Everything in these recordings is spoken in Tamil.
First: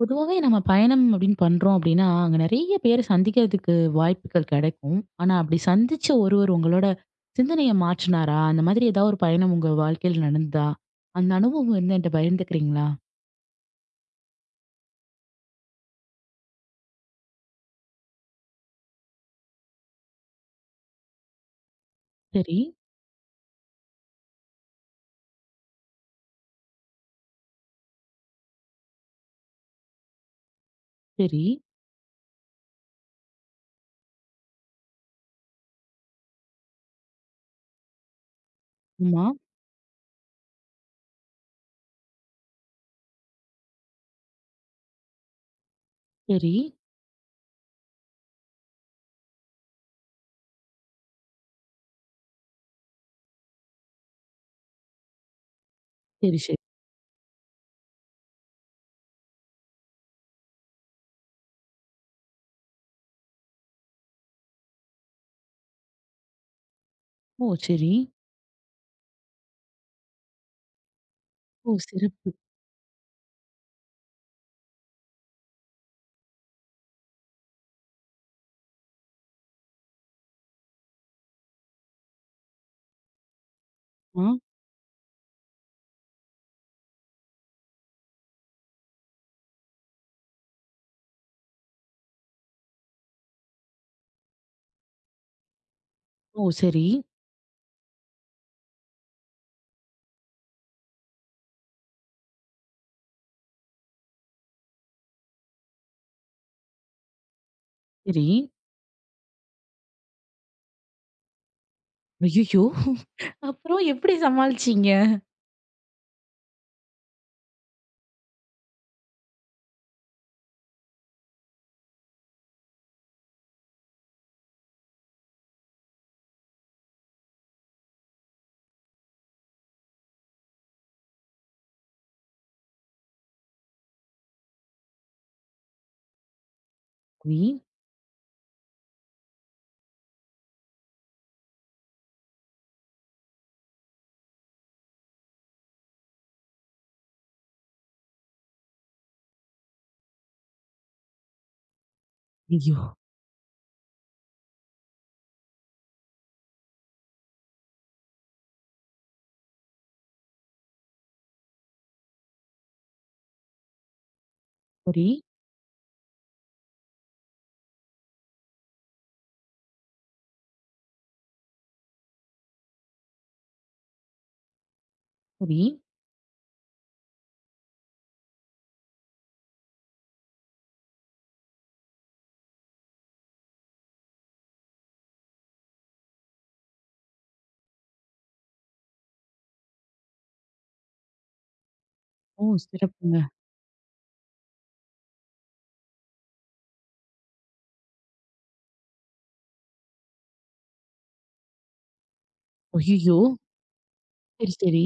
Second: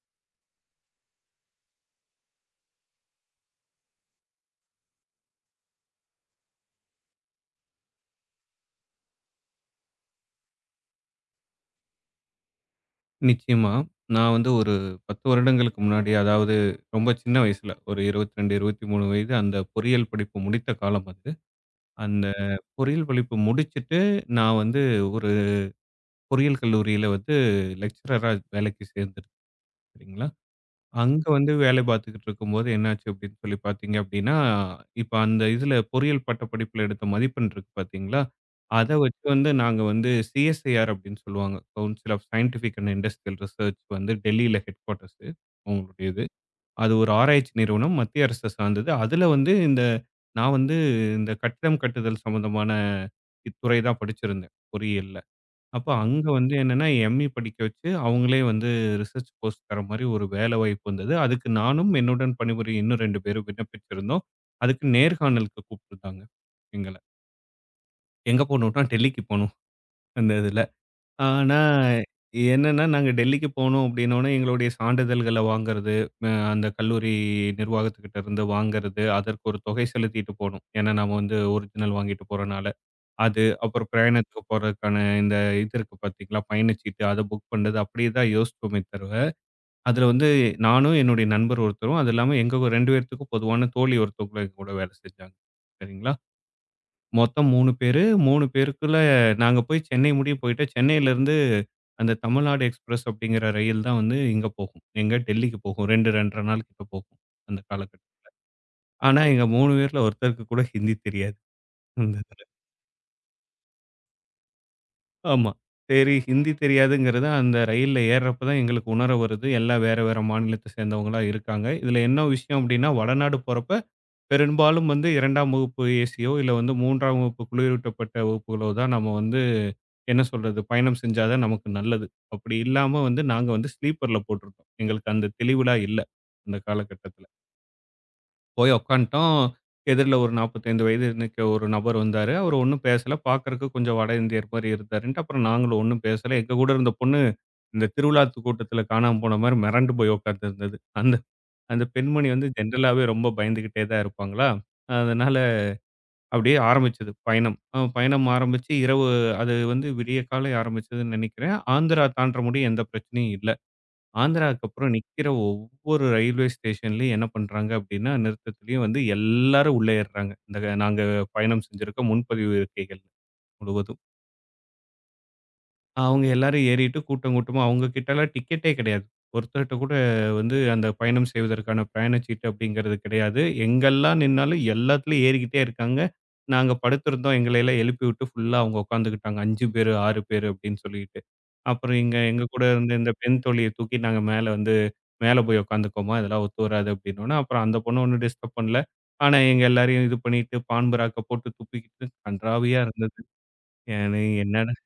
பொதுவாவே நம்ம பயணம் அப்படின்னு பண்றோம் அப்படின்னா, அங்க நெறைய பேர சந்திக்கிறதுக்கு வாய்ப்புகள் கெடைக்கும். ஆனா அப்படி சந்திச்ச ஒருவர் உங்களோட சிந்தனைய மாற்றுனாரா? அந்த மாதிரி ஏதாவது ஒரு பயணம் உங்க வாழ்க்கையில நடந்ததா? அந்த அனுபவம் வந்து என்ட்ட பகிர்ந்துக்கிறீங்களா? நிச்சயமா. நான் வந்து ஒரு 10 வருடங்களுக்கு முன்னாடி, அதாவது ரொம்ப சின்ன வயசுல, ஒரு 22, 23 வயது அந்த பொறியியல் படிப்பு முடித்த காலம் அது. அந்த சரி, பொறியியல் படிப்பு முடிச்சுட்டு, நான் வந்து ஒரு பொறியியல் கல்லூரியில வந்து லெக்சரரா வேலைக்கு சேர்ந்தேன். சரிங்களா? அங்க சரி. வந்து வேலை பார்த்துக்கிட்டு இருக்கும்போது என்னாச்சு அப்படின்னு சொல்லி பார்த்தீங்க அப்படின்னா, இப்ப அந்த இதுல பொறியியல் பட்டப்படிப்புல எடுத்த மதிப்பெண் இருக்கு பார்த்தீங்களா? அத வச்சு ஆமா. வந்து நாங்க வந்து சிஎஸ்ஐஆர் அப்படின்னு சொல்லுவாங்க. Council of scientific and industrial research வந்து டெல்லியில ஹெட் குவார்ட்டர்ஸு அவங்களுடைய இது. சரி. அது ஒரு ஆராய்ச்சி நிறுவனம் மத்திய அரச சார்ந்தது. அதுல வந்து இந்த நான் வந்து இந்த கட்டிடம் கட்டுதல் சம்பந்தமான இத்துறை தான் படிச்சிருந்தேன் பொறியியல்ல. அப்ப அங்க சரி, வந்து சரி. என்னன்னா எம்.இ. படிக்க வச்சு, அவங்களே வந்து ரிசர்ச் போஸ்ட் தர மாரி ஒரு வேலை வாய்ப்பு வந்தது. அதுக்கு நானும் என்னுடன் பணிபுரியும் இன்னும் 2 பேரும் விண்ணப்பிச்சிருந்தோம். அதுக்கு நேர்காணலுக்கு கூப்பிட்டுருந்தாங்க எங்கள. ஓ, சரி. எங்க போணும்னா டெல்லிக்கு போணும் அந்த இதுல. ஆனா ஓ, சிறப்பு. என்னன்னா, நாங்க டெல்லிக்கு போனோம் அப்படின்னோனே எங்களுடைய சான்றிதழ்கள வாங்குறது, அந்த கல்லூரி நிர்வாகத்துக்கிட்ட இருந்து வாங்குறது, அதற்கு ஒரு தொகை செலுத்திட்டு போணும். ஏன்னா நாம வந்து ஒரிஜினல் வாங்கிட்டு போறனால. அது அப்புறம் ஆ. பிரயாணத்துக்கு போறதுக்கான இந்த இது இருக்கு பார்த்தீங்களா? பயணச்சீட்டு அத புக் பண்ணது அப்படியே தான் யோசிச்சோமே தவிர, அதுல வந்து நானும், என்னுடைய நண்பர் ஒருத்தரும், அது இல்லாம எங்க 2 பேர்த்துக்கும் பொதுவான தோழி ஒருத்தவங்களும் எங்க கூட வேலை செஞ்சாங்க. சரிங்களா? ஓ, சரி, மொத்தம் 3 பேரு. 3 பேருக்குள்ள நாங்க போய் சென்னை முடிய போயிட்டு, சென்னையிலருந்து அந்த தமிழ்நாடு எக்ஸ்பிரஸ் அப்படிங்கிற ரயில் தான் வந்து இங்க போகும். எங்க டெல்லிக்கு போகும். 2 1/2 நாள் கிட்ட போகும். அந்த காலகட்டம். சரி. ஆனா எங்க 3 பேர்ல ஒருத்தருக்கு கூட ஹிந்தி தெரியாது. அந்த இதுல. ஐய்யய்யோ! அப்புறம் எப்படி சமாளிச்சீங்க? ஆமா. சரி, ஹிந்தி தெரியாதுங்கிறது அந்த ரயில்ல ஏர்றப்ப தான் எங்களுக்கு உணர வருது. எல்லாம் வேற வேற மாநிலத்த சேர்ந்தவங்களா இருக்காங்க. இதுல என்ன விஷயம் அப்டின்னா, வடநாடு போறப்ப பெரும்பாலும் வந்து 2ஆம் வகுப்பு ஏசியோ, இல்ல வந்து 3ஆம் வகுப்பு குளிரூட்டப்பட்ட வகுப்புகளோ தான் நம்ம வந்து என்ன சொல்றது? பயணம் செஞ்சா தான் நமக்கு நல்லது. அப்படி இல்லாம வந்து நாங்க வந்து ஸ்லீப்பர்ல போட்டிருந்தோம். எங்களுக்கு அந்த தெளிவுலாம் இல்ல, அந்த காலகட்டத்துல. சரி. போய் உட்காந்துட்டோம். எதிர்ல ஒரு 45 வயது நிக்க ஒரு நபர் வந்தாரு. அவரு ஒண்ணும் பேசல. பார்க்கறக்கு கொஞ்சம் வட இந்தியர் மாரி இருந்தாருன்ட்டு, அப்புறம் நாங்களும் ஒண்ணும் பேசல. எங்க கூட இருந்த பொண்ணு, இந்த திருவிழா கூட்டத்துல காணாம போன மாரி மிரண்டு போய் உட்கார்ந்திருந்தது. அந்த அந்த பெண்மணி வந்து ஐயோ! ஜென்ரலாவே ரொம்ப பயந்துகிட்டே தான் இருப்பாங்களா, அதனால அப்படியே ஆரம்பிச்சது பயணம். பயணம் ஆரம்பிச்சு இரவு அது வந்து விடிய காலை ஆரம்பிச்சதுன்னு நெனைக்கிறேன். ஆந்திரா தாண்ட முடிய எந்த பிரச்சனையும் இல்ல. ஆந்திராவுக்கு அப்புறம் சரி, நிக்கிற ஒவ்வொரு ரயில்வே ஸ்டேஷன்லயும் என்ன பண்றாங்க அப்படின்னா, நிறுத்தத்திலயும் வந்து எல்லாரும் உள்ள ஏறுறாங்க. இந்த நாங்க பயணம் செஞ்சிருக்க முன்பதிவு இருக்கைகள் முழுவதும். சரி. அவங்க எல்லாரும் ஏறிட்டு கூட்டம் கூட்டமா அவங்க கிட்டலாம் டிக்கெட்டே கிடையாது. ஒருத்தர்ட்ட கூட வந்து அந்த பயணம் செய்வதற்கான பிரயாணச்சீட்டு அப்படிங்கிறது கிடையாது. எங்கெல்லாம் நின்னாலும் எல்லாத்துலயும் ஏறிக்கிட்டே இருக்காங்க. நாங்க படுத்திருந்தோம். எங்கள எல்லாம் எழுப்பி விட்டு ஃபுல்லா அவங்க உட்காந்துக்கிட்டாங்க. 5 பேரு, 6 பேரு அப்படின்னு சொல்லிட்டு. அப்புறம் எங்க எங்க ஓ, கூட இருந்த இந்த சிறப்புங்க. பெண் தோழிய தூக்கி நாங்க மேல வந்து மேல போய் உட்காந்துக்கோமா, இதெல்லாம் ஒத்து வராது அப்படின்னோன, அப்புறம் அந்த பொண்ணு ஒண்ணும் டிஸ்டர்ப் பண்ணல. ஆனா எங்க எல்லாரையும் இது பண்ணிட்டு பான்பராக்க போட்டு துப்பிக்கிட்டு கன்றாவியா ஐய்யய்யோ! இருந்தது. ஏன்னா சரி, என்னடா சரி.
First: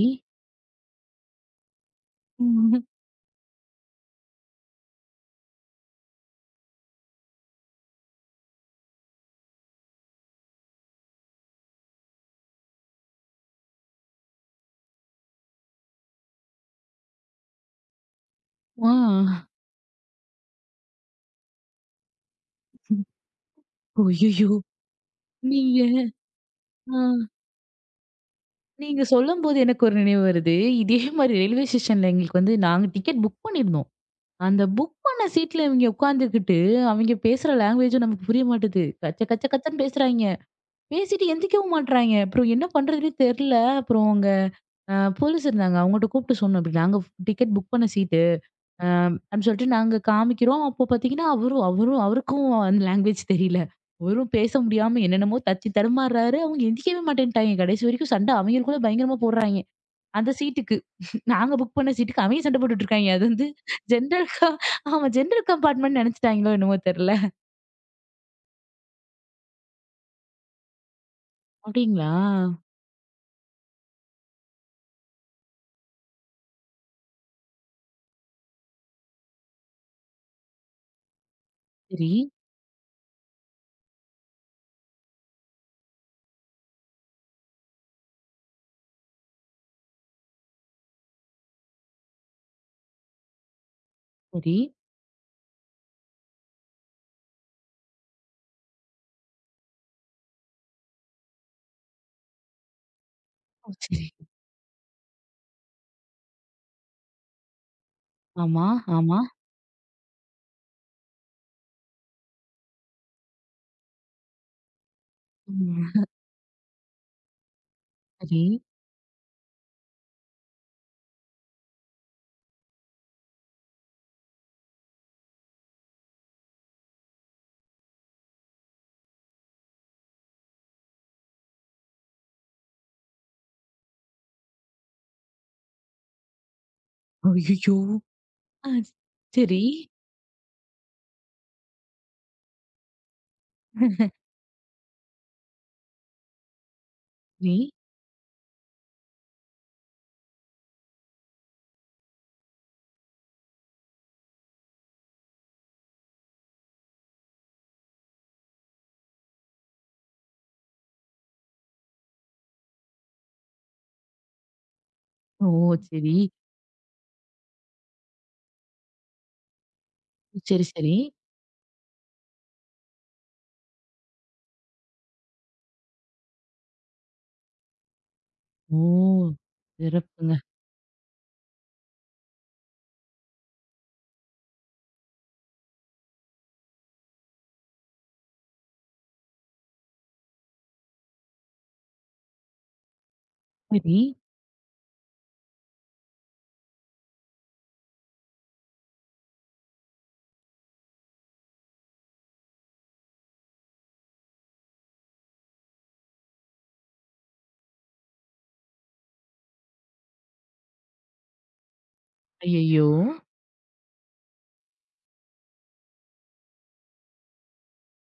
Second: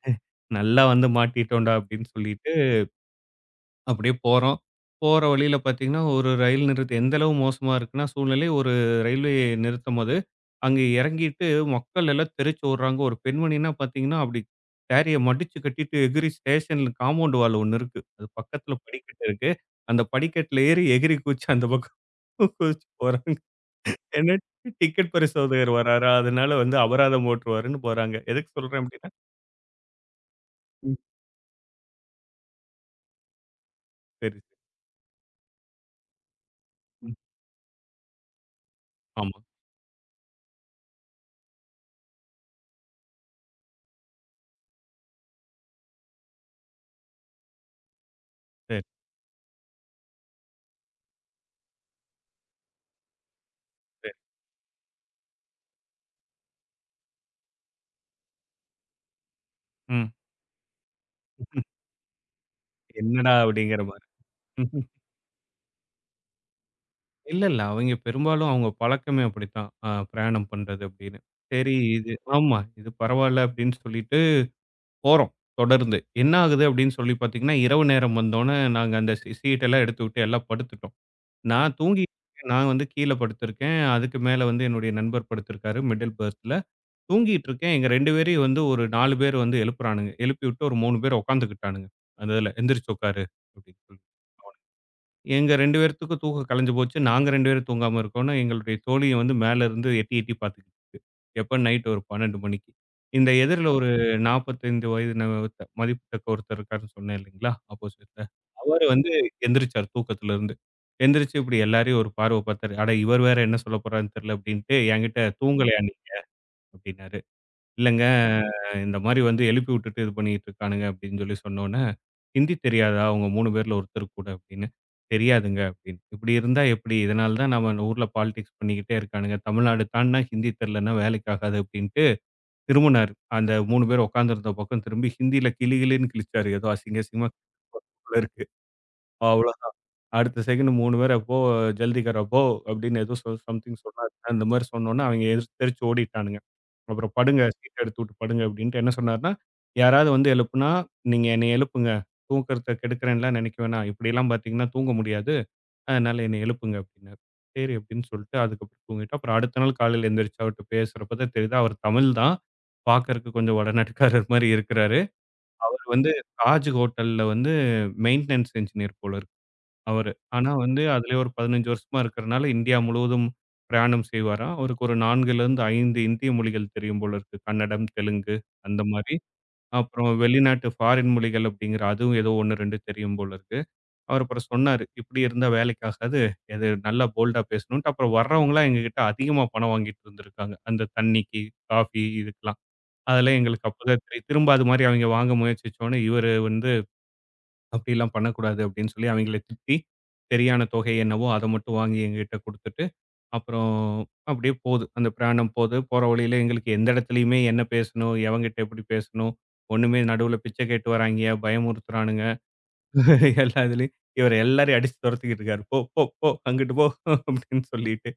நல்லா வந்து மாட்டிட்டோம்டா அப்படின்னு சொல்லிட்டு அப்படியே போறோம். போற வழியில பார்த்தீங்கன்னா, ஒரு ரயில் நிறுத்தம் எந்த அளவு மோசமா இருக்குன்னா, சூழ்நிலை ஒரு ரயில்வே நிறுத்தம் அது. அங்கே இறங்கிட்டு மக்கள் எல்லாம் தெறிச்சு ஓடுறாங்க. ஒரு பெண்மணின்னா பார்த்தீங்கன்னா, அப்படி சாரிய மடிச்சு கட்டிட்டு எகிறி ஸ்டேஷன்ல காம்பவுண்ட் வால் ஒண்ணு இருக்கு. அது பக்கத்துல ஆ. படிக்கட்டு இருக்கு. அந்த படிக்கட்டுல ஏறி எகிறி குதிச்சு அந்த பக்கம் குதிச்சு போறாங்க. ஏன்னா அய்யய்யோ! டிக்கெட் பரிசோதகர் நீங்க வராரா, அதனால வந்து அபராதம் ஆ. போட்டுருவாருன்னு போறாங்க. எதுக்கு சொல்றேன் நீங்க அப்படின்னா சொல்லும்போது எனக்கு ஒரு நினைவு வருது. ம். இதே மாரி ரயில்வே ஸ்டேஷன்ல எங்களுக்கு வந்து நாங்க டிக்கெட் புக் பண்ணியிருந்தோம். சரி, சரி. அந்த புக் பண்ண சீட்ல இவங்க உட்காந்துக்கிட்டு, ம். அவைங்க பேசுற லாங்குவேஜும் நமக்கு புரிய மாட்டுது. கச்ச ஆமா. கச்ச கச்சன்னு பேசுறாய்ங்க. பேசிட்டு எந்திரிக்கவும் மாட்றாய்ங்க. அப்புறம் என்ன பண்றதுன்னே தெர்ல. அப்புறம் அங்க போலீஸ் இருந்தாங்க. அவங்கட்ட கூப்ட்டு சொன்னோம். இப்டி நாங்க டிக்கெட் புக் பண்ண சீட் சரி, ஆம், அப்படின்னு சொல்லிட்டு நாங்க காமிக்கிறோம். அப்போ பார்த்தீங்கன்னா, அவரும் அவரும் அவருக்கும் அந்த லாங்குவேஜ் தெரியல. சரி. அவரும் பேச முடியாம என்னென்னமோ தத்தி தடுமாறுறாரு. அவங்க எந்திரிக்கவே மாட்டேன்ட்டாய்ங்க. கடைசி வரைக்கும் சண்டை அவைங்களுக்குள்ள பயங்கரமா போடுறாய்ங்க. ம். அந்த சீட்டுக்கு. நாங்க புக் பண்ண சீட்டுக்கு அவைங்க சண்டை போட்டுட்டு இருக்காய்ங்க. அது என்னடா! வந்து அப்படிங்கிற மாரி. ஜென்ரல் கா ஆமா, ஜென்ரல் கம்பார்ட்மெண்ட் நெனைச்சுட்டாய்ங்களோ என்னமோ தெரியல. இல்ல, இல்ல. அவைங்க பெரும்பாலும் அவங்க பழக்கமே அப்படித்தான். பிரயாணம் பண்றது அப்படின்னு. சரி இது அப்படிங்களா? ஆமா. இது பரவால்ல அப்படின்னு சொல்லிட்டு போறோம். தொடர்ந்து. என்ன ஆகுது அப்படின்னு சொல்லி பார்த்தீங்கன்னா, இரவு நேரம் வந்தோனே நாங்க அந்த சீட் எல்லாம் எடுத்துவிட்டு எல்லாம் படுத்துட்டோம். நான் சரி, தூங்கிட்டு இருக்கேன். நான் வந்து கீழ படுத்திருக்கேன். அதுக்கு மேல வந்து என்னுடைய நண்பர் படுத்திருக்காரு மிடில் பெர்த்ல. தூங்கிட்டு இருக்கேன். எங்க 2 பேரையும் வந்து ஒரு 4 பேர் வந்து எழுப்புறானுங்க. எழுப்பிவிட்டு ஒரு 3 பேர் உட்காந்துக்கிட்டானுங்க. அந்த இதுல. "எந்திரிச்சு உட்காரு" அப்படின்னு சொல்லி. சரி. எங்க 2 பேர்த்துக்கும் தூக்கம் கலஞ்சு போச்சு. நாங்க 2 பேரும் தூங்காம இருக்கோம்ன்னு, எங்களுடைய தோழிய வந்து மேல இருந்து எட்டி எட்டி பார்த்துக்கிட்டு இருக்கு. எப்ப நைட் ஒரு 12 மணிக்கு. இந்த எதிர்ல ஓ, ஆமா. ஒரு சரி. 45 வயது ஒருத்த மதிப்புத்தக்க ஒருத்தர் இருக்காருன்னு சொன்னேன் இல்லைங்களா? ஆப்போசிட்ல. ஆமா, அவரு வந்து ஆமா. எந்திரிச்சாரு தூக்கத்துல இருந்து. எந்திரிச்சு இப்படி எல்லாரையும் ஒரு பார்வை பார்த்தாரு. "அட இவர் வேற என்ன சொல்லப் போறாருன்னு தெரியல" அப்படின்ட்டு, "என்கிட்ட தூங்கலையா நீ?" ம். அப்படின்னாரு. இல்லங்க, சரி. இந்த மாரி வந்து எழுப்பி விட்டுட்டு இது பண்ணிட்டு இருக்கானுங்க அப்படின்னு சொல்லி சொன்னோனே, "ஹிந்தி தெரியாதா? உங்க 3 பேர்ல ஒருத்தருக்கு கூட" அப்படின்னு. "தெரியாதுங்க" அப்படின்னு. "இப்படி இருந்தா எப்படி? இதனால தான் நம்ம இந்த ஊர்ல பாலிடிக்ஸ் பண்ணிக்கிட்டே இருக்கானுங்க. தமிழ்நாடு தாண்டுனா ஹிந்தி தெரியலன்னா வேலைக்கு ஆகாது" அப்படின்ட்டு திரும்புனாரு. அந்த 3 பேர் உட்கார்ந்திருந்த பக்கம் திரும்பி ஹிந்தியில கிளி கிளின்னு கிழிச்சாரு. ஏதோ அசிங்க அசிங்கமா ஐய்யய்யோ! போல இருக்கு. ஆ, சரி. அவ்வளோதான். அடுத்த செகண்ட் 3 பேர் "அப்போ ஜல்தி கரோ, அப்போ" அப்படின்னு ஏதோ சம்திங் சொன்னாரு. அந்த மாரி சொன்னோனே, அவங்க எந்திரிச்சு ஓடிட்டானுங்க. அப்புறம் படுங்க. சரி. சீட்ட எடுத்துவுட்டு படுங்க அப்டின்ட்டு என்ன சொன்னாருன்னா, யாராவது வந்து எழுப்புனா, நீங்க என்னைய எழுப்புங்க. தூக்கத்த கெடுக்கிறேன்லாம் நெனைக்க வேணாம். இப்படிலாம் பார்த்தீங்கன்னா தூங்க முடியாது. அதனால என்னைய எழுப்புங்க அப்டின்னாரு. சரி அப்டின்னு சொல்லிட்டு அதுக்கப்புறம் தூங்கிட்டோம். அப்புறம் அடுத்த நாள் காலையில எந்திரிச்சு அவர்ட்ட பேசுறப்ப தான் தெரியுது, அவர் தமிழ் தான். பார்க்கறக்கு கொஞ்சம் வடநாட்டுக்காரர் மாரி இருக்கிறாரு. ஓ, அவர் வந்து சரி. தாஜ் ஹோட்டல்ல வந்து மெயின்டனன்ஸ் என்ஜினியர் போல இருக்கு. அவரு. ஆனா சரி, வந்து சரி. அதிலயே ஒரு 15 வருஷமா இருக்கிறனால இந்தியா முழுவதும் பிரயாணம் செய்வாராம். அவருக்கு ஒரு 4லிருந்து 5 இந்திய மொழிகள் தெரியும் போல இருக்கு. கன்னடம், தெலுங்கு அந்த மாரி. ஓ, அப்புறம் சிறப்புங்க. வெளிநாட்டு ஃபாரின் மொழிகள் அப்படிங்கிற அதுவும் ஏதோ 1, 2 தெரியும் போல இருக்கு. அவர் அப்புறம் சொன்னாரு. இப்படி இருந்தா வேலைக்கு ஆகாது. எது நல்லா போல்டா பேசணும்ன்ட்டு அப்புறம் வர்றவங்கலாம் எங்ககிட்ட அதிகமா பணம் வாங்கிட்டு இருந்திருக்காங்க. அந்த தண்ணிக்கு, காஃபி இதுக்கெல்லாம். அதெல்லாம் எங்களுக்கு சரி. அப்பதான் தெரியும். திரும்ப அது மாரி அவங்க வாங்க முயற்சிச்சோனே இவரு வந்து அப்படிலாம் பண்ணக்கூடாது அப்படின்னு சொல்லி அவங்கள திட்டி, சரியான தொகை என்னவோ அதை மட்டும் வாங்கி எங்ககிட்ட குடுத்துட்டு, அப்புறம் அப்படியே போகுது. அந்த பிரயாணம் போது, போற வழியில எங்களுக்கு எந்த இடத்துலயுமே என்ன பேசணும், எவன்கிட்ட எப்படி பேசணும், ஒண்ணுமே நடுவுல பிச்சை கேட்டு வர்றாய்ங்க, பயமுறுத்துறானுங்க. ஐயய்யோ! எல்லா இதுலயும் இவர் எல்லாரையும் அடிச்சு துரத்திக்கிட்டு இருக்காரு. "போ, போ, போ அங்கிட்டு போ" அப்படின்னு சொல்லிட்டு.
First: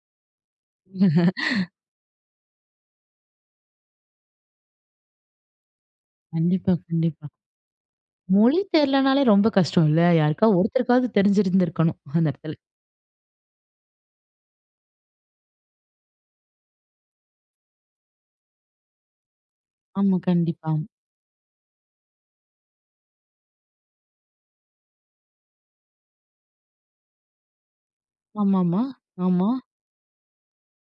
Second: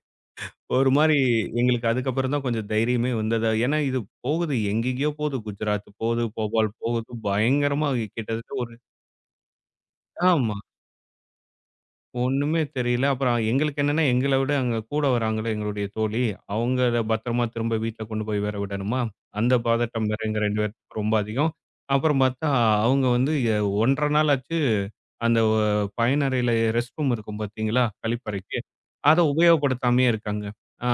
ஒரு மாரி எங்களுக்கு அதுக்கப்புறம் தான் கொஞ்சம் தைரியமே வந்தது. ஏன்னா இது போகுது எங்கெங்கேயோ போகுது. குஜராத் போகுது, கண்டிப்பா, போபால் போகுது, கண்டிப்பா. பயங்கரமா கிட்டத்தட்ட மொழி ஒரு தெரியலனாலே ரொம்ப கஷ்டம் இல்ல? யாருக்கா ஆமா. ஒருத்தருக்காவது தெரிஞ்சிருந்திருக்கணும் அந்த இடத்துல. ஒண்ணுமே தெரியல. அப்புறம் எங்களுக்கு என்னன்னா, எங்கள விட அங்க கூட வராங்கல்ல எங்களுடைய தோழி, அவங்கள பத்திரமா திரும்ப வீட்ல கொண்டு போய் வேற விடணுமா, அந்த பதட்டம் ஆமா. வேற எங்க 2 கண்டிப்பா. பேத்துக்கும் ரொம்ப அதிகம். அப்புறம் பார்த்தா, அவங்க வந்து 1 1/2 நாள் ஆச்சு, அந்த பயனறையில ரெஸ்ட் ரூம் இருக்கும் பார்த்தீங்களா? கழிப்பறைக்கு, ஆமாமா. அத ஆமா. உபயோகப்படுத்தாமயே இருக்காங்க. ஆ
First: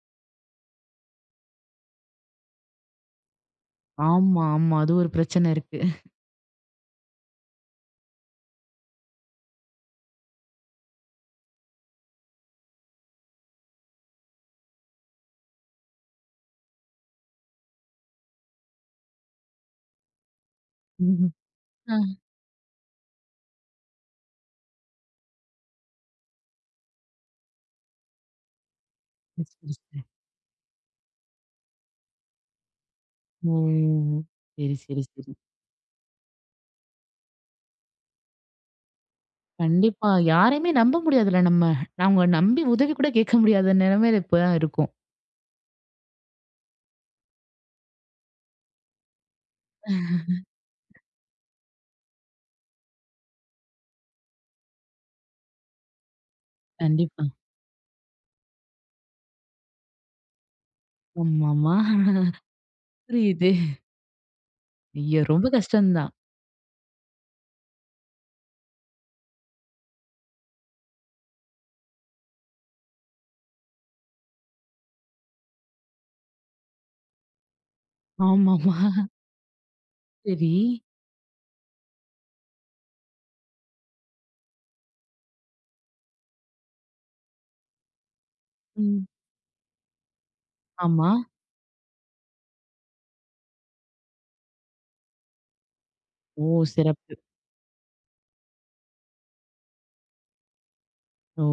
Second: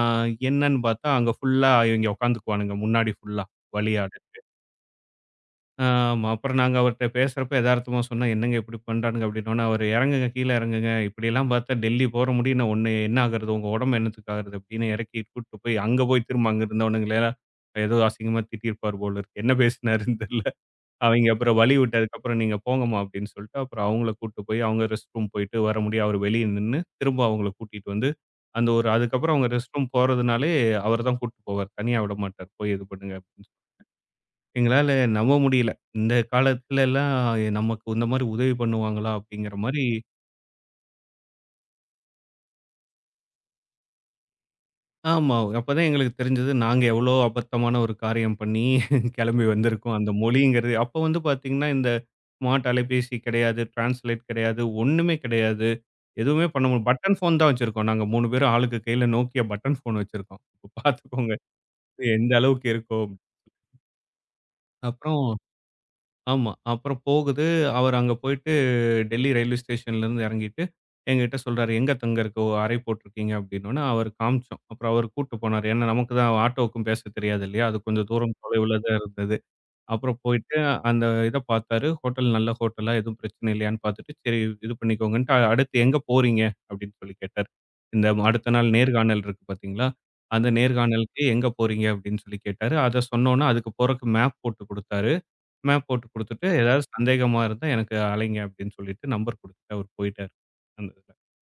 என்னன்னு பார்த்தா, அங்க ஃபுல்லா இவங்க உட்காந்துக்குவானுங்க, முன்னாடி ஃபுல்லா வழியாட. ஆமா, ஆமா. அது ஒரு பிரச்சனை இருக்கு. ஆமா. அப்புறம் நாங்க அவர்ட்ட பேசுறப்ப எதார்த்தமா சொன்னோம். என்னங்க இப்படி பண்றானுங்க அப்படின்னோனே, அவரு "இறங்குங்க, கீழ இறங்குங்க. இப்படியெல்லாம் பார்த்தா டெல்லி போற முடியும். நான் ஒண்ணு என்ன ஆகுறது? உங்க உடம்பு என்னத்துக்கு ஆகுறது?" அப்படின்னு இறக்கி கூட்டிட்டு போய் அங்க போய் திரும்ப அங்க இருந்தவனுங்கள ஏதோ அசிங்கமா திட்டியிருப்பார் போல இருக்கு. என்ன பேசினாருன்னு தெரியல. அவைங்க ம்ஹ்ம். அப்புறம் வழி ஆ. விட்டதுக்கப்புறம் "நீங்க போங்கம்மா" அப்படின்னு சொல்லிட்டு, அப்புறம் அவங்கள கூட்டிட்டு போய் அவங்க ரெஸ்ட் ரூம் போயிட்டு வர முடியும். அவரு வெளிய நின்னு திரும்ப அவங்கள கூட்டிட்டு வந்து, அந்த ஒரு அதுக்கப்புறம் சரி, அவங்க சரி, ரெஸ்ட் ரூம் சரி. போறதுனாலே அவரு தான் கூட்டிட்டு போவார். தனியா விடமாட்டார். "போய் இது பண்ணுங்க." ஓ, சரி, எங்களால சரி, நம்ப சரி. முடியல. இந்த காலத்துலலாம் நமக்கு இந்த மாரி உதவி பண்ணுவாங்களா? அப்படிங்கிற மாரி கண்டிப்பா. யாரையுமே நம்ப முடியாதுல்ல நம்ம. அவங்க நம்பி உதவி கூட கேட்க முடியாத நிலைமையில இப்பதான் இருக்கோம். ஆமா. அப்பதான் எங்களுக்கு தெரிஞ்சது, நாங்க எவ்வளோ அபத்தமான ஒரு காரியம் பண்ணி கெளம்பி வந்திருக்கோம். அந்த மொழிங்கிறது அப்ப வந்து பாத்தீங்கன்னா, இந்த ஸ்மார்ட் அலைபேசி கிடையாது, டிரான்ஸ்லேட் கிடையாது, ஒண்ணுமே கிடையாது. எதுவுமே பண்ண முடியாது. பட்டன் கண்டிப்பா. ஃபோன் தான் வச்சிருக்கோம். நாங்க 3 பேரும் ஆளுக்கு கையில Nokia பட்டன் ஃபோன் வச்சிருக்கோம். இப்ப பாத்துக்கோங்க, ஆமாமா. எந்த அளவுக்கு இருக்கும். புரியுது. ஐயோ! அப்புறம் ரொம்ப கஷ்டம் தான். ஆமா. அப்புறம் போகுது. அவரு அங்க போயிட்டு டெல்லி ரயில்வே ஸ்டேஷன்லேருந்து எறங்கிட்டு, என்கிட்ட சொல்றாரு, "எங்க தங்கறக்கு அறை போட்டிருக்கீங்க?" அப்படின்னோன, அவரு காமிச்சோம். அப்புறம் அவரு கூட்டு போனாரு. ஏன்னா, நமக்கு தான் ஆட்டோவுக்கும் பேச தெரியாது இல்லையா? அது கொஞ்சம் தூரம் ஆமாமா. தொலைவுல தான் இருந்தது. அப்புறம் சரி. போயிட்டு அந்த இத பார்த்தாரு. ஹோட்டல் நல்ல ஹோட்டலா எதுவும் பிரச்சனை இல்லையான்னு பார்த்துட்டு, சரி இது பண்ணிக்கோங்கன்ட்டு, அடுத்து எங்க போறீங்க? அப்படின்னு சொல்லி கேட்டாரு. இந்த அடுத்த நாள் ம். நேர்காணல் இருக்கு பார்த்தீங்களா? அந்த ஆமா. நேர்காணலுக்கு எங்க போறீங்க? அப்படின்னு சொல்லி கேட்டாரு. அத சொன்னோனே அதுக்கு போறக்கு மேப் போட்டு குடுத்தாரு. மேப் போட்டு ஓ, குடுத்துட்டு, ஏதாவது சிறப்பு. சந்தேகமா இருந்தா எனக்கு அழைங்க அப்படின்னு சொல்லிட்டு நம்பர் குடுத்துட்டு அவரு போயிட்டாரு. அந்த இதுல. ஓ,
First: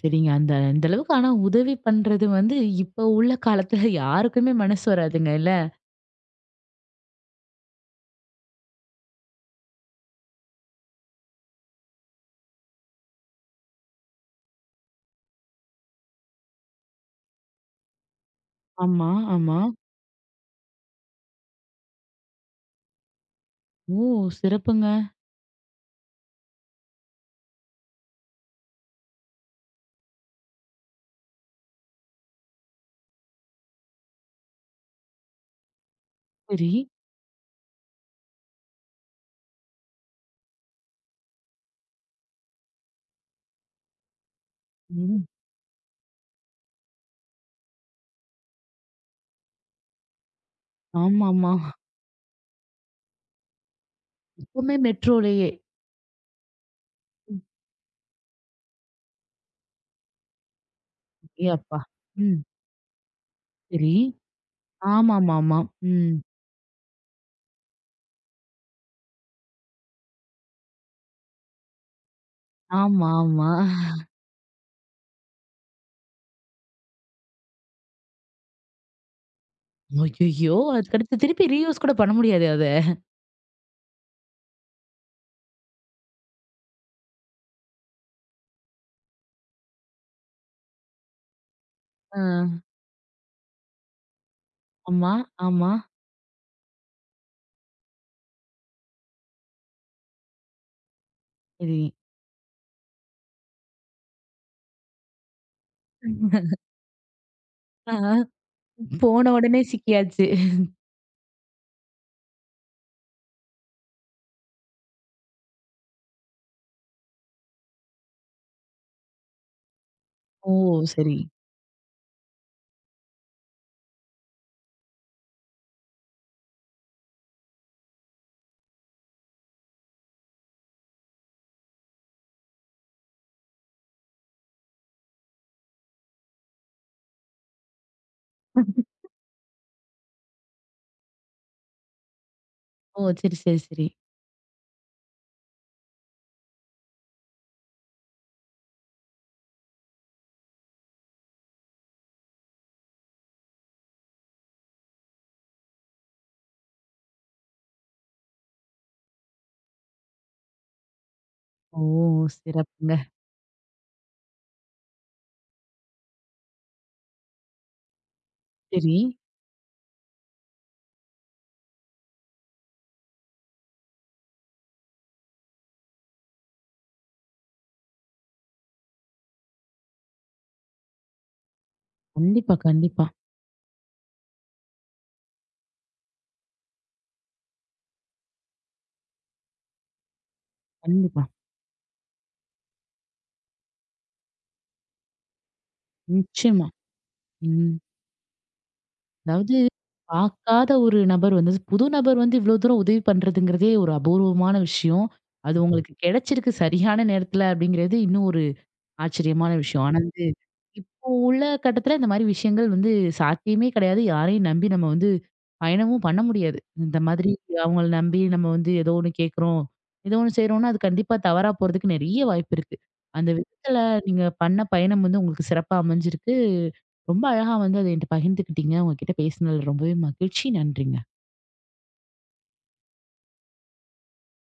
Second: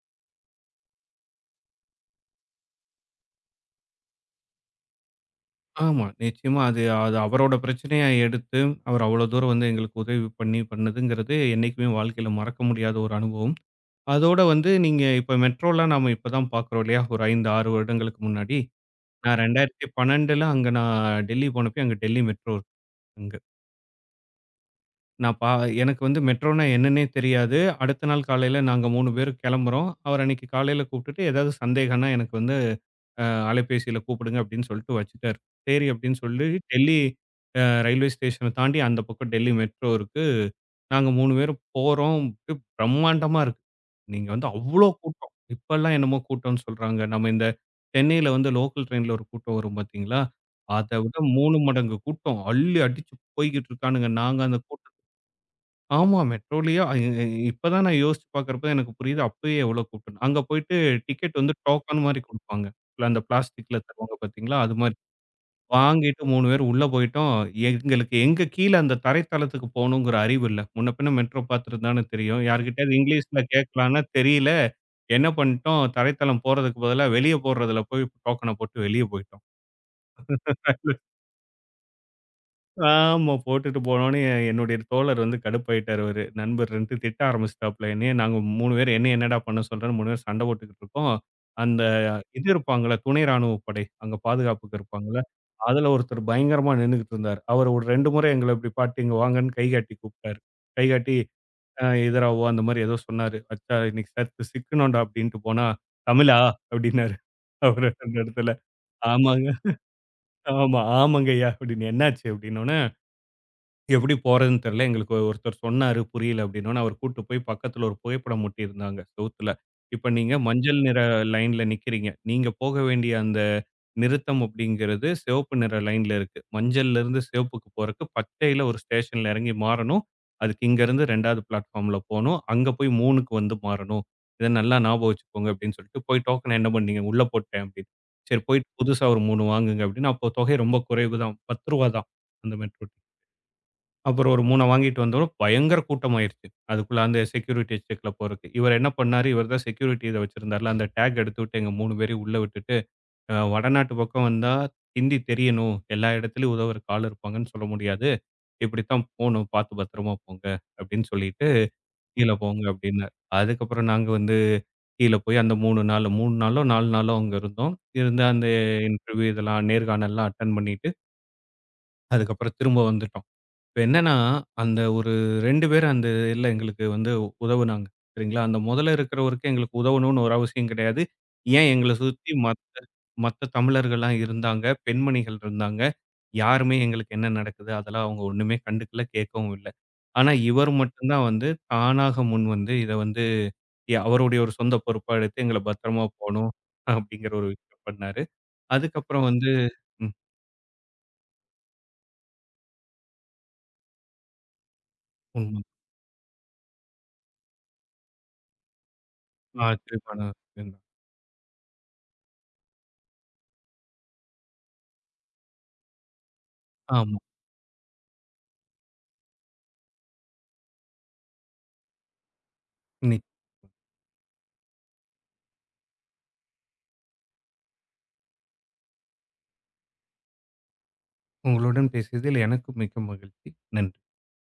சரிங்க. அந்த அந்த அளவுக்கு ஆனா உதவி பண்றது வந்து இப்ப உள்ள காலத்துல யாருக்குமே மனசு வராதுங்க இல்ல? ஆமா, நிச்சயமா அது அது அவரோட பிரச்சனையா எடுத்து, அவர் அவ்வளோ தூரம் வந்து எங்களுக்கு உதவி பண்ணி பண்ணதுங்கிறது என்னைக்குமே வாழ்க்கையில மறக்க முடியாத ஒரு அனுபவம். அதோட வந்து நீங்க இப்ப மெட்ரோலாம் நாம இப்ப தான் பார்க்குறோம் இல்லையா? ஒரு 5, 6 வருடங்களுக்கு முன்னாடி. ஆமா, நான் ஆமா. 2012ல அங்க நான் டெல்லி போனப்ப அங்க டெல்லி மெட்ரோ இருக்கு. ஓ, சிறப்புங்க. நான் பா எனக்கு வந்து மெட்ரோனா என்னன்னே தெரியாது. அடுத்த நாள் காலையில நாங்க 3 பேரும் கெளம்புறோம். அவர் அன்னைக்கு காலையில கூப்பிட்டுட்டு, "ஏதாவது சந்தேகம்னா எனக்கு வந்து அ அலைபேசியில கூப்பிடுங்க" அப்படின்னு சொல்லிட்டு வச்சுட்டாரு. சரி அப்படின்னு சொல்லி சரி. டெல்லி ரயில்வே ஸ்டேஷன தாண்டி அந்த பக்கம் டெல்லி மெட்ரோ இருக்கு. நாங்க 3 பேரும் போறோம். அப்படியே பிரம்மாண்டமா இருக்கு. நீங்க வந்து அவ்ளோ ம். கூட்டம். இப்பல்லாம் என்னமோ கூட்டம்னு சொல்றாங்க. நம்ம இந்த சென்னையில வந்து லோக்கல் ட்ரெயின்ல ஒரு கூட்டம் வரும் பாத்தீங்களா? அத விட ஆமாமா. 3 மடங்கு கூட்டம். அள்ளி அடிச்சு போய்க்கிட்டு இருக்கானுங்க. நாங்க அந்த இப்பவுமே கூட்டத்துல மெட்ரோலயே. ஆமா. மெட்ரோலயே அ எ ம். இப்ப தான் நான் யோசிச்சு பார்க்கிறப்ப தான் எனக்கு புரியுது. அப்பயே எவ்வளோ கூட்டம்ன்னு. அங்க போயிட்டு டிக்கெட் ஏ வந்து அப்பா! டோக்கன் மாரி ம். குடுப்பாங்க. அந்த பிளாஸ்டிக்ல சரி. தருவாங்க பார்த்தீங்களா? அது மாரி. ஆமாமாமா. ம். வாங்கிட்டு 3 பேர் உள்ள போயிட்டோம். எங்களுக்கு எங்க கீழ அந்த தரை தளத்துக்கு போகணுங்கிற அறிவு இல்ல. முன்ன பின்ன மெட்ரோ பார்த்துருந்தானு தெரியும். யார்கிட்டயாவது ஆமா, இங்கிலீஷ்ல ஆமா. கேட்கலான்னா தெரியல. என்ன பண்ணிட்டோம், தரைத்தளம் போறதுக்கு பதிலா வெளிய போடுறதுல போய் டோக்கன போட்டு வெளிய போயிட்டோம். ஐயய்யோ! அதுக்கடுத்து திருப்பி ரீயூஸ் கூட பண்ண முடியாது அத. ஆமா. போட்டுட்டு போனோனே என்னுடைய தோழர் வந்து கடுப்பாயிட்டாரு அவரு. நண்பர் வந்து திட்ட ஆரம்பிச்சுட்டாப்ல என்னைய. நாங்க 3 பேரு என்னைய என்னடா பண்ண சொல்றன்னு 3 பேரும் சண்ட போட்டுக்கிட்டு இருக்கோம். அந்த ஆ. இது இருப்பாங்கல்ல, துணை ராணுவ படை. அங்க பாதுகாப்புக்கு ஆமா, இருப்பாங்கல்ல. ஆமா. அதுல ஒருத்தர் பயங்கரமா நின்னுகிட்டு இருந்தாரு. அவரு ஒரு 2 முறை எங்கள இப்படி பாத்து இங்க வாங்கன்னு கைகாட்டி கூப்ட்டாரு. கைகாட்டி சரி. எதிராவோ அந்த மாரி ஏதோ சொன்னாரு. "அச்சா இன்னைக்கு சத்து சிக்கணும்டா" அப்படின்ட்டு போனா, "தமிழா?" அப்படின்னாரு. அவரு ஆ. அந்த இடத்துல. போன ஆமாங்க. உடனே சிக்கியாச்சு. ஆமா. ஆமாங்கய்யா அப்படின்னு. என்னாச்சு? அப்படின்னோன எப்படி போறதுன்னு தெரியல. எங்களுக்கு ஒருத்தர் சொன்னாரு, புரியல அப்படின்னோனே, அவரு கூட்டு போய் பக்கத்துல ஒரு புகைப்படம் ஒட்டியிருந்தாங்க செவுத்துல. இப்ப நீங்க ஓ, மஞ்சள் நிற சரி. லைன்ல நிக்கிறீங்க. நீங்க போக வேண்டிய அந்த நிறுத்தம் அப்படிங்கிறது சிவப்பு நிற லைன்ல இருக்கு. மஞ்சள்ல இருந்து சிவப்புக்கு போறக்கு பச்சையில ஒரு ஸ்டேஷன்ல இறங்கி மாறணும். அதுக்கு இங்கருந்து 2வது பிளாட்ஃபார்ம்ல போணும். அங்க போய் 3க்கு வந்து மாறணும். இத நல்லா ஞாபகம் வச்சுக்கோங்க அப்படின்னு சொல்லிட்டு, போய் டோக்கன் என்ன பண்ணீங்க? உள்ள போட்டேன் அப்படின்னு. சரி போயிட்டு புதுசா ஒரு 3 வாங்குங்க அப்படின்னு. அப்போ தொகை ரொம்ப குறைவு தான். ரூ. 10 தான் அந்த மெட்ரோ ஓ, சரி, சரி, சரி. அப்புறம் ஒரு 3 வாங்கிட்டு வந்தோன, பயங்கர கூட்டமாயிருச்சு. அதுக்குள்ள அந்த செக்யூரிட்டி செக்ல போறக்கு. இவர் என்ன பண்ணாரு, இவர் தான் செக்யூரிட்டி இத வச்சிருந்தார்ல, அந்த டேக் எடுத்துவிட்டு எங்க 3 பேரையும் உள்ள விட்டுட்டு, வடநாட்டு பக்கம் வந்தா ஹிந்தி தெரியணும். எல்லா இடத்துலயும் உதவுறக்கு ஆள் இருப்பாங்கன்னு சொல்ல முடியாது. இப்படித்தான் போணும். பார்த்து பத்திரமா போங்க அப்படின்னு சொல்லிட்டு, ஓ, கீழ போங்க சிறப்புங்க. அப்படின்னாரு. அதுக்கப்புறம் நாங்க வந்து கீழ போய் அந்த 3 நாளோ, 4 நாளோ அங்க இருந்தோம். இருந்து அந்த சரி. இன்டர்வியூ இதெல்லாம் நேர்காணல்லாம் அட்டெண்ட் பண்ணிட்டு, அதுக்கப்புறம் திரும்ப வந்துட்டோம். இப்ப என்னன்னா, அந்த ஒரு 2 பேர் அந்த இதுல எங்களுக்கு வந்து உதவுனாங்க. சரிங்களா? அந்த முதல்ல இருக்கிறவருக்கு எங்களுக்கு உதவணும்னு ஒரு அவசியம் கிடையாது. ஏன் எங்கள சுத்தி கண்டிப்பா, மத்த கண்டிப்பா, மத்த தமிழர்கள்லாம் இருந்தாங்க. பெண்மணிகள் இருந்தாங்க. யாருமே எங்களுக்கு என்ன நடக்குது? அதெல்லாம் அவங்க ஒண்ணுமே கண்டுக்கல, கேட்கவும் இல்ல. ஆனா, இவர் மட்டும் கண்டிப்பா. தான் வந்து தானாக முன் வந்து இத வந்து அவருடைய ஒரு சொந்த பொறுப்பா எடுத்து எங்கள பத்திரமா போணும் நிச்சயமா. அப்படிங்கிற ஒரு ம். விஷயம் பண்ணாரு. அதுக்கப்புறம் வந்து அதாவது ம். பார்க்காத ஒரு நபர் வந்து புது நபர் வந்து இவ்ளோ தூரம் உதவி பண்றதுங்கிறதே ஒரு அபூர்வமான விஷயம். அது உண்ம உங்களுக்கு கிடைச்சிருக்கு சரியான நேரத்துல அப்படிங்கிறது இன்னும் ஒரு ஆச்சரியமான விஷயம். ஆனா ஆச்சரியமான வந்து, விஷயம் தான். இப்போ உள்ள கட்டத்துல இந்த மாரி விஷயங்கள் வந்து சாத்தியமே கிடையாது. யாரையும் நம்பி நம்ம வந்து பயணமும் பண்ண முடியாது. இந்த ஆமா. மாதிரி அவங்கள நம்பி நம்ம வந்து ஏதோ ஒண்ணு கேட்குறோம், ஏதோ ஒண்ணு செய்றோம்னா, அது கண்டிப்பா தவறா போறதுக்கு நெறைய வாய்ப்பு இருக்கு. அந்த விதத்துல நீங்க பண்ண பயணம் வந்து உங்களுக்கு சிறப்பா அமைஞ்சிருக்கு. ரொம்ப அழகா வந்து அத என்ட்ட பகிர்ந்துக்கிட்டீங்க. உங்ககிட்ட பேசினதுல ரொம்பவே மகிழ்ச்சி. நன்றிங்க. உங்களுடன் பேசியதில் எனக்கும் மிக்க மகிழ்ச்சி. நன்றி.